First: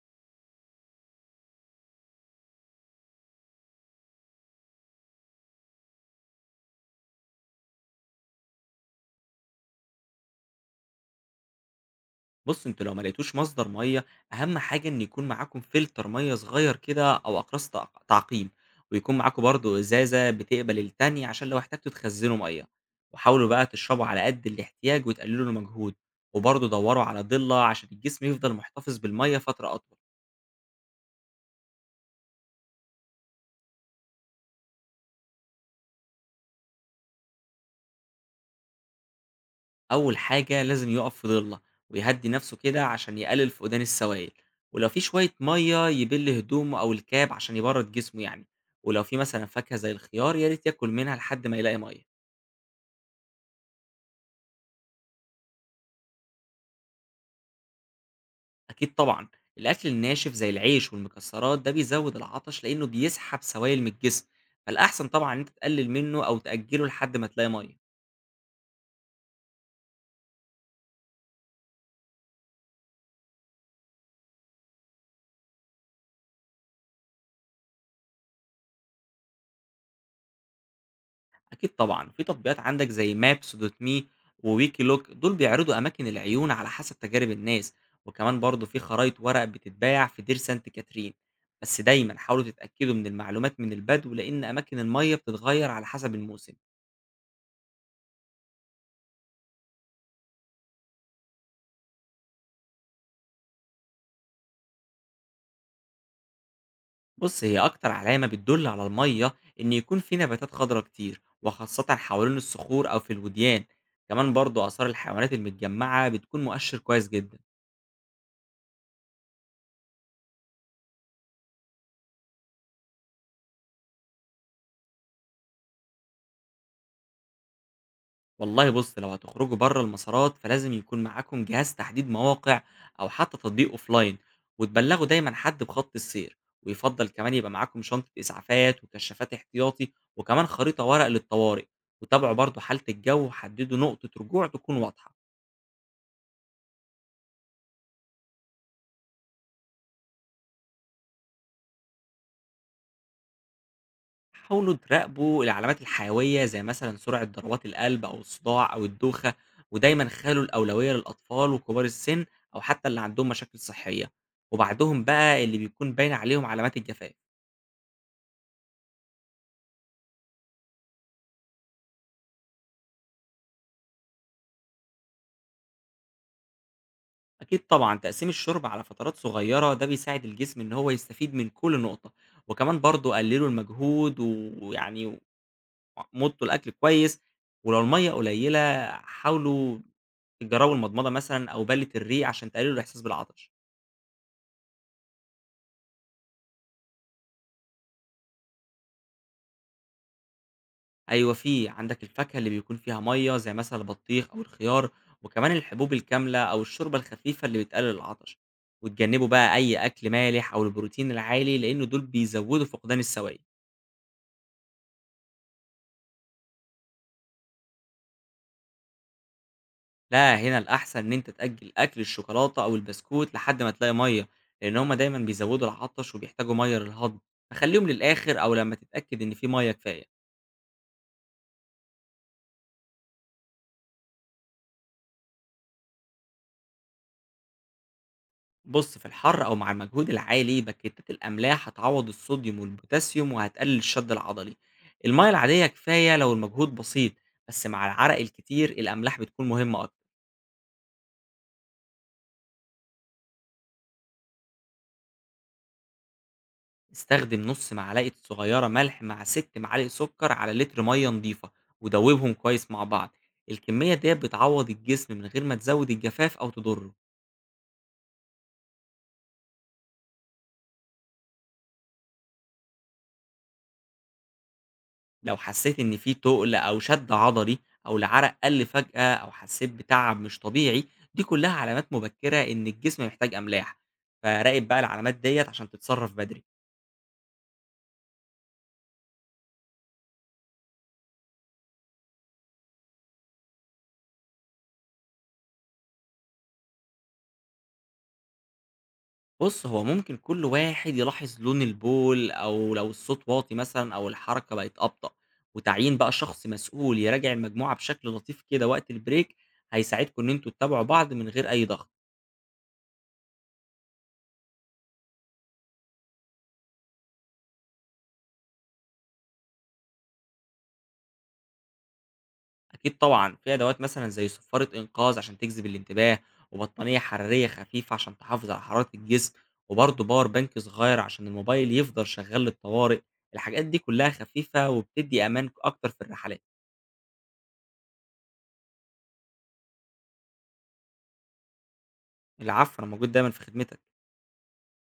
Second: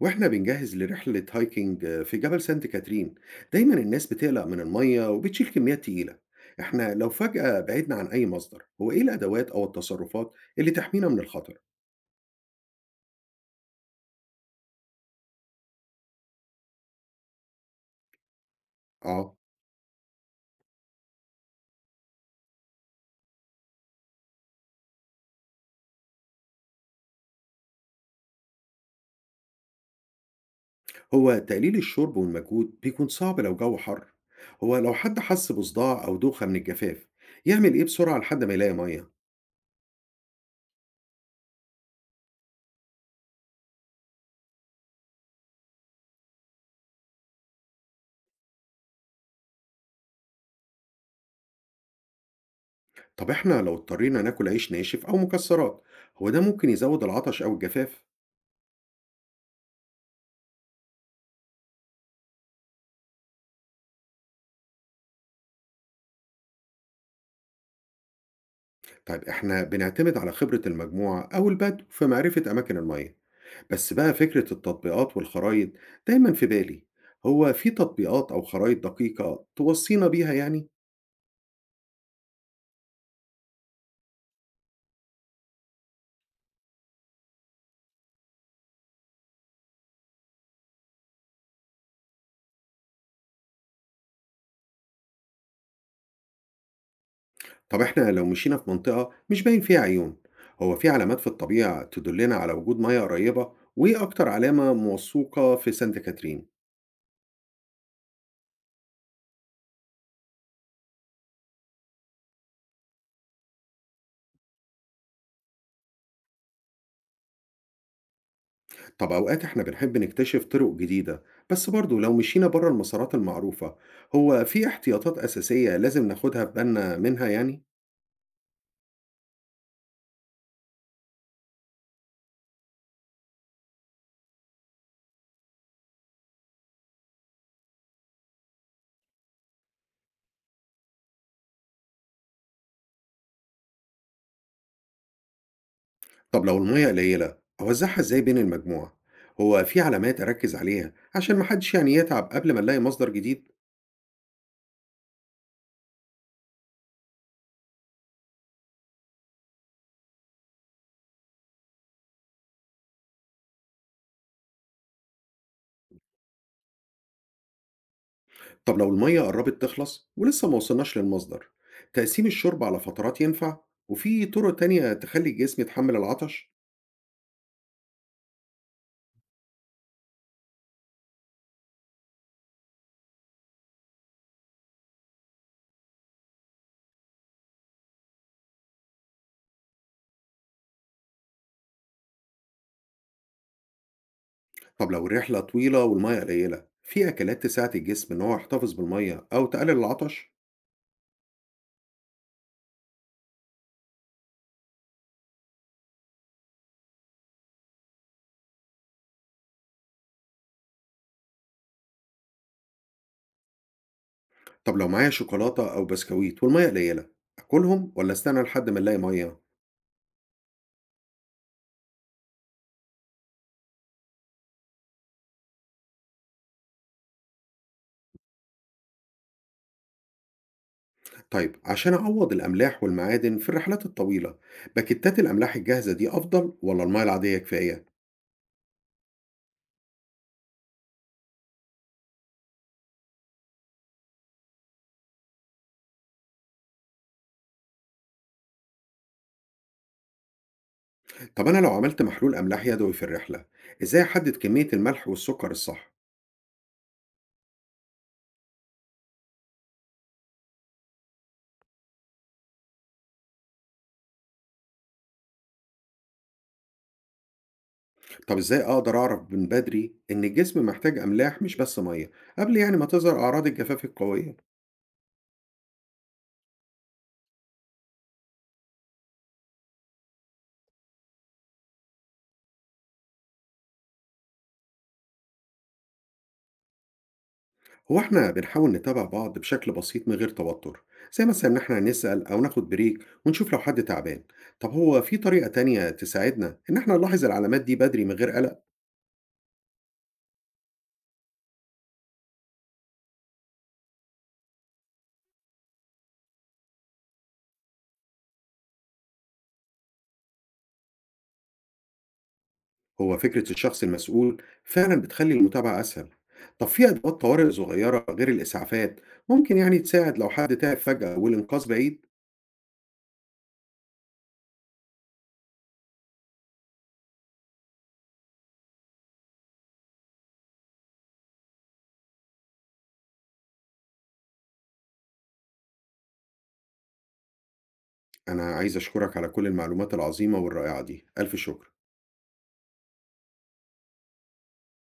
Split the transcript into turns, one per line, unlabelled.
واحنا بنجهز لرحلة هايكنج في جبل سانت كاترين. دايما الناس بتقلق من المية وبتشيل كميات تقيلة. احنا لو فجأة بعدنا عن اي مصدر، هو ايه الادوات او التصرفات اللي تحمينا من الخطر؟
بُص، أنتم لو ما لقيتوش مصدر مَيّة، أهم حاجة إن يكون معاكم فلتر مَيّة صغير كده أو أقراص تعقيم، ويكون
اه.
معاكم برضه إزازة بتقبل التانية عشان لو احتجتوا تخزّنوا مَيّة، وحاولوا بقى تشربوا على قد الاحتياج وتقللوا المجهود، وبرضه دوروا على ضِلّة عشان الجسم يفضل محتفظ بالمَيّة فترة أطول.
هو تقليل الشرب والمجهود بيكون صعب لو جو حر. هو لو حد حس بصداع او دوخة من الجفاف يعمل ايه بسرعة لحد ما يلاقي مية؟
أول حاجة لازم يُقف في ضِلّة ويهدّي نَفْسه كده عشان يقلل فقدان السوائل، ولو في شوية مَيّة يبِل هدومه أو الكاب عشان يبرّد جسمه يعني، ولو في مثلًا فاكهة زي الخيار يا ريت ياكل منها لحد ما يلاقي مَيّة.
طب احنا لو اضطرينا ناكل عيش ناشف او مكسرات، هو ده ممكن يزود العطش او الجفاف؟
أكيد طبعًا، الأكل الناشف زي العيش والمكسرات ده بيزوّد العطش لإنه بيسحب سوائل من الجسم، فالأحسن طبعًا إن أنت تقلل منه أو تأجله لحد ما تلاقي مَيّة.
طيب إحنا بنعتمد على خبرة المجموعة أو البدو في معرفة أماكن المية، بس بقى فكرة التطبيقات والخرايط دايما في بالي، هو في تطبيقات أو خرايط دقيقة توصينا بيها يعني؟
أكيد طبعًا، في تطبيقات عندك زي maps.me وwikiloc دول بيعرضوا أماكن العيون على حسب تجارب الناس، وكمان برضه في خرايط ورق بتتباع في دير سانت كاترين، بس دايمًا حاولوا تتأكدوا من المعلومات من البدو لإن أماكن المَيّة بتتغير على حسب الموسم.
طب إحنا لو مشينا في منطقة مش باين فيها عيون، هو في علامات في الطبيعة تدلنا على وجود مية قريبة؟ وإيه أكتر علامة موثوقة في سانت كاترين؟
بص، هي أكتر علامة بتدل على المية إن يكون في نباتات خضراء كتير وخاصة حوالين الصخور أو في الوديان. كمان برضو آثار الحيوانات المتجمعة بتكون مؤشر كويس جدا.
طب أوقات إحنا بنحب نكتشف طرق جديدة، بس برضه لو مشينا بره المسارات المعروفة، هو في احتياطات أساسية لازم ناخدها في بالنا منها يعني؟
والله بص، لو هتخرجوا بره المسارات فلازم يكون معاكم جهاز تحديد مواقع أو حتى تطبيق أوفلاين، وتبلغوا دايما حد بخط السير، ويفضل كمان يبقى معاكم شنطة إسعافات وكشافات احتياطي وكمان خريطة ورق للطوارئ، وتابعوا برضو حالة الجو وحددوا نقطة رجوع تكون واضحة.
طب لو المية قليلة أوزعها إزاي بين المجموعة؟ هو في علامات أركز عليها عشان محدش يعني يتعب قبل ما نلاقي مصدر جديد؟
حاولوا تراقبوا العلامات الحيوية زي مثلا سرعة ضربات القلب أو الصداع أو الدوخة، ودايما خلوا الأولوية للأطفال وكبار السن أو حتى اللي عندهم مشاكل صحية، وبعدهم بقى اللي بيكون باين عليهم علامات الجفاف.
طب لو المية قربت تخلص ولسه ما وصلناش للمصدر، تقسيم الشرب على فترات ينفع؟ وفي طرق تانية تخلي الجسم يتحمل العطش؟
أكيد طبعا، تقسيم الشرب على فترات صغيرة ده بيساعد الجسم إن هو يستفيد من كل نقطة، وكمان برضه قللوا المجهود، ويعني مطوا الأكل كويس، ولو المية قليلة حاولوا تجربوا المضمضة مثلا أو بلة الريق عشان تقللوا الإحساس بالعطش.
طب لو الرحلة طويلة والمية قليلة، في أكلات تساعد الجسم إن هو يحتفظ بالمية أو تقلل العطش؟
أيوه في، عندك الفاكهة اللي بيكون فيها مَيّة زي مثلًا البطيخ أو الخيار، وكمان الحبوب الكاملة أو الشوربة الخفيفة اللي بتقلل العطش، وتجنبوا بقى أي أكل مالح أو البروتين العالي لإن دول بيزودوا فقدان السوائل.
طب لو معايا شوكولاتة أو بسكويت والمية قليلة، أكلهم ولا أستنى لحد ما نلاقي مية؟
لا، هنا الأحسن إن أنت تأجل أكل الشوكولاتة أو البسكوت لحد ما تلاقي مَيّة، لإن هُم دايمًا بيزودوا العطش وبيحتاجوا مَيّة للهضم، فخلّيهم للآخر أو لمّا تتأكد إن في مَيّة كفاية.
طيب عشان أعوض الأملاح والمعادن في الرحلات الطويلة، باكتات الأملاح الجاهزة دي أفضل ولا المية العادية كفاية؟
بص، في الحر أو مع المجهود العالي بكتات الأملاح هتعوض الصوديوم والبوتاسيوم وهتقلل الشد العضلي. المية العادية كفاية لو المجهود بسيط، بس مع العرق الكتير الأملاح بتكون مهمة أكتر.
طب أنا لو عملت محلول أملاح يدوي في الرحلة، إزاي أحدد كمية الملح والسكر الصح؟
استخدم نص معلقة صغيرة ملح مع 6 معالق سكر على لتر مية نضيفة ودوبهم كويس مع بعض. الكمية دي بتعوض الجسم من غير ما تزود الجفاف أو تضره.
طب إزاي أقدر أعرف من بدري إن الجسم محتاج أملاح مش بس مية، قبل يعني ما تظهر أعراض الجفاف القوية؟
لو حسيت إن في تُقل أو شد عضلي أو العرق قَلّ فجأة أو حسيت بتعب مش طبيعي، دي كلها علامات مبكرة إن الجسم محتاج أملاح، فراقب بقى العلامات ديّة عشان تتصرف بدري.
هو إحنا بنحاول نتابع بعض بشكل بسيط من غير توتر، زي مثلا إن إحنا نسأل أو ناخد بريك ونشوف لو حد تعبان. طب هو في طريقة تانية تساعدنا إن إحنا نلاحظ العلامات دي بدري من غير قلق؟
بُص، هو ممكن كل واحد يلاحظ لون البول أو لو الصوت واطي مثلًا أو الحركة بقت أبطأ، وتعيين بقى شخص مسؤول يراجع المجموعة بشكل لطيف كده وقت الbreak هيساعدكم إن أنتم تتابعوا بعض من غير أي ضغط.
هو فكرة الشخص المسؤول فعلا بتخلي المتابعة أسهل. طب في أدوات طوارئ صغيرة غير الإسعافات ممكن يعني تساعد لو حد تعب فجأة والإنقاذ بعيد؟
أكيد طبعًا، في أدوات مثلًا زي صفارة إنقاذ عشان تجذب الانتباه، وبطانية حرارية خفيفة عشان تحافظ على حرارة الجسم، وبرضه باور بانك صغير عشان الموبايل يفضل شغال للطوارئ، الحاجات دي كلها خفيفة وبتدّي أمان أكتر في الرحلات.
أنا عايز أشكرك على كل المعلومات العظيمة والرائعة دي، ألف شكر.
العفو، أنا موجود دايمًا في خدمتك.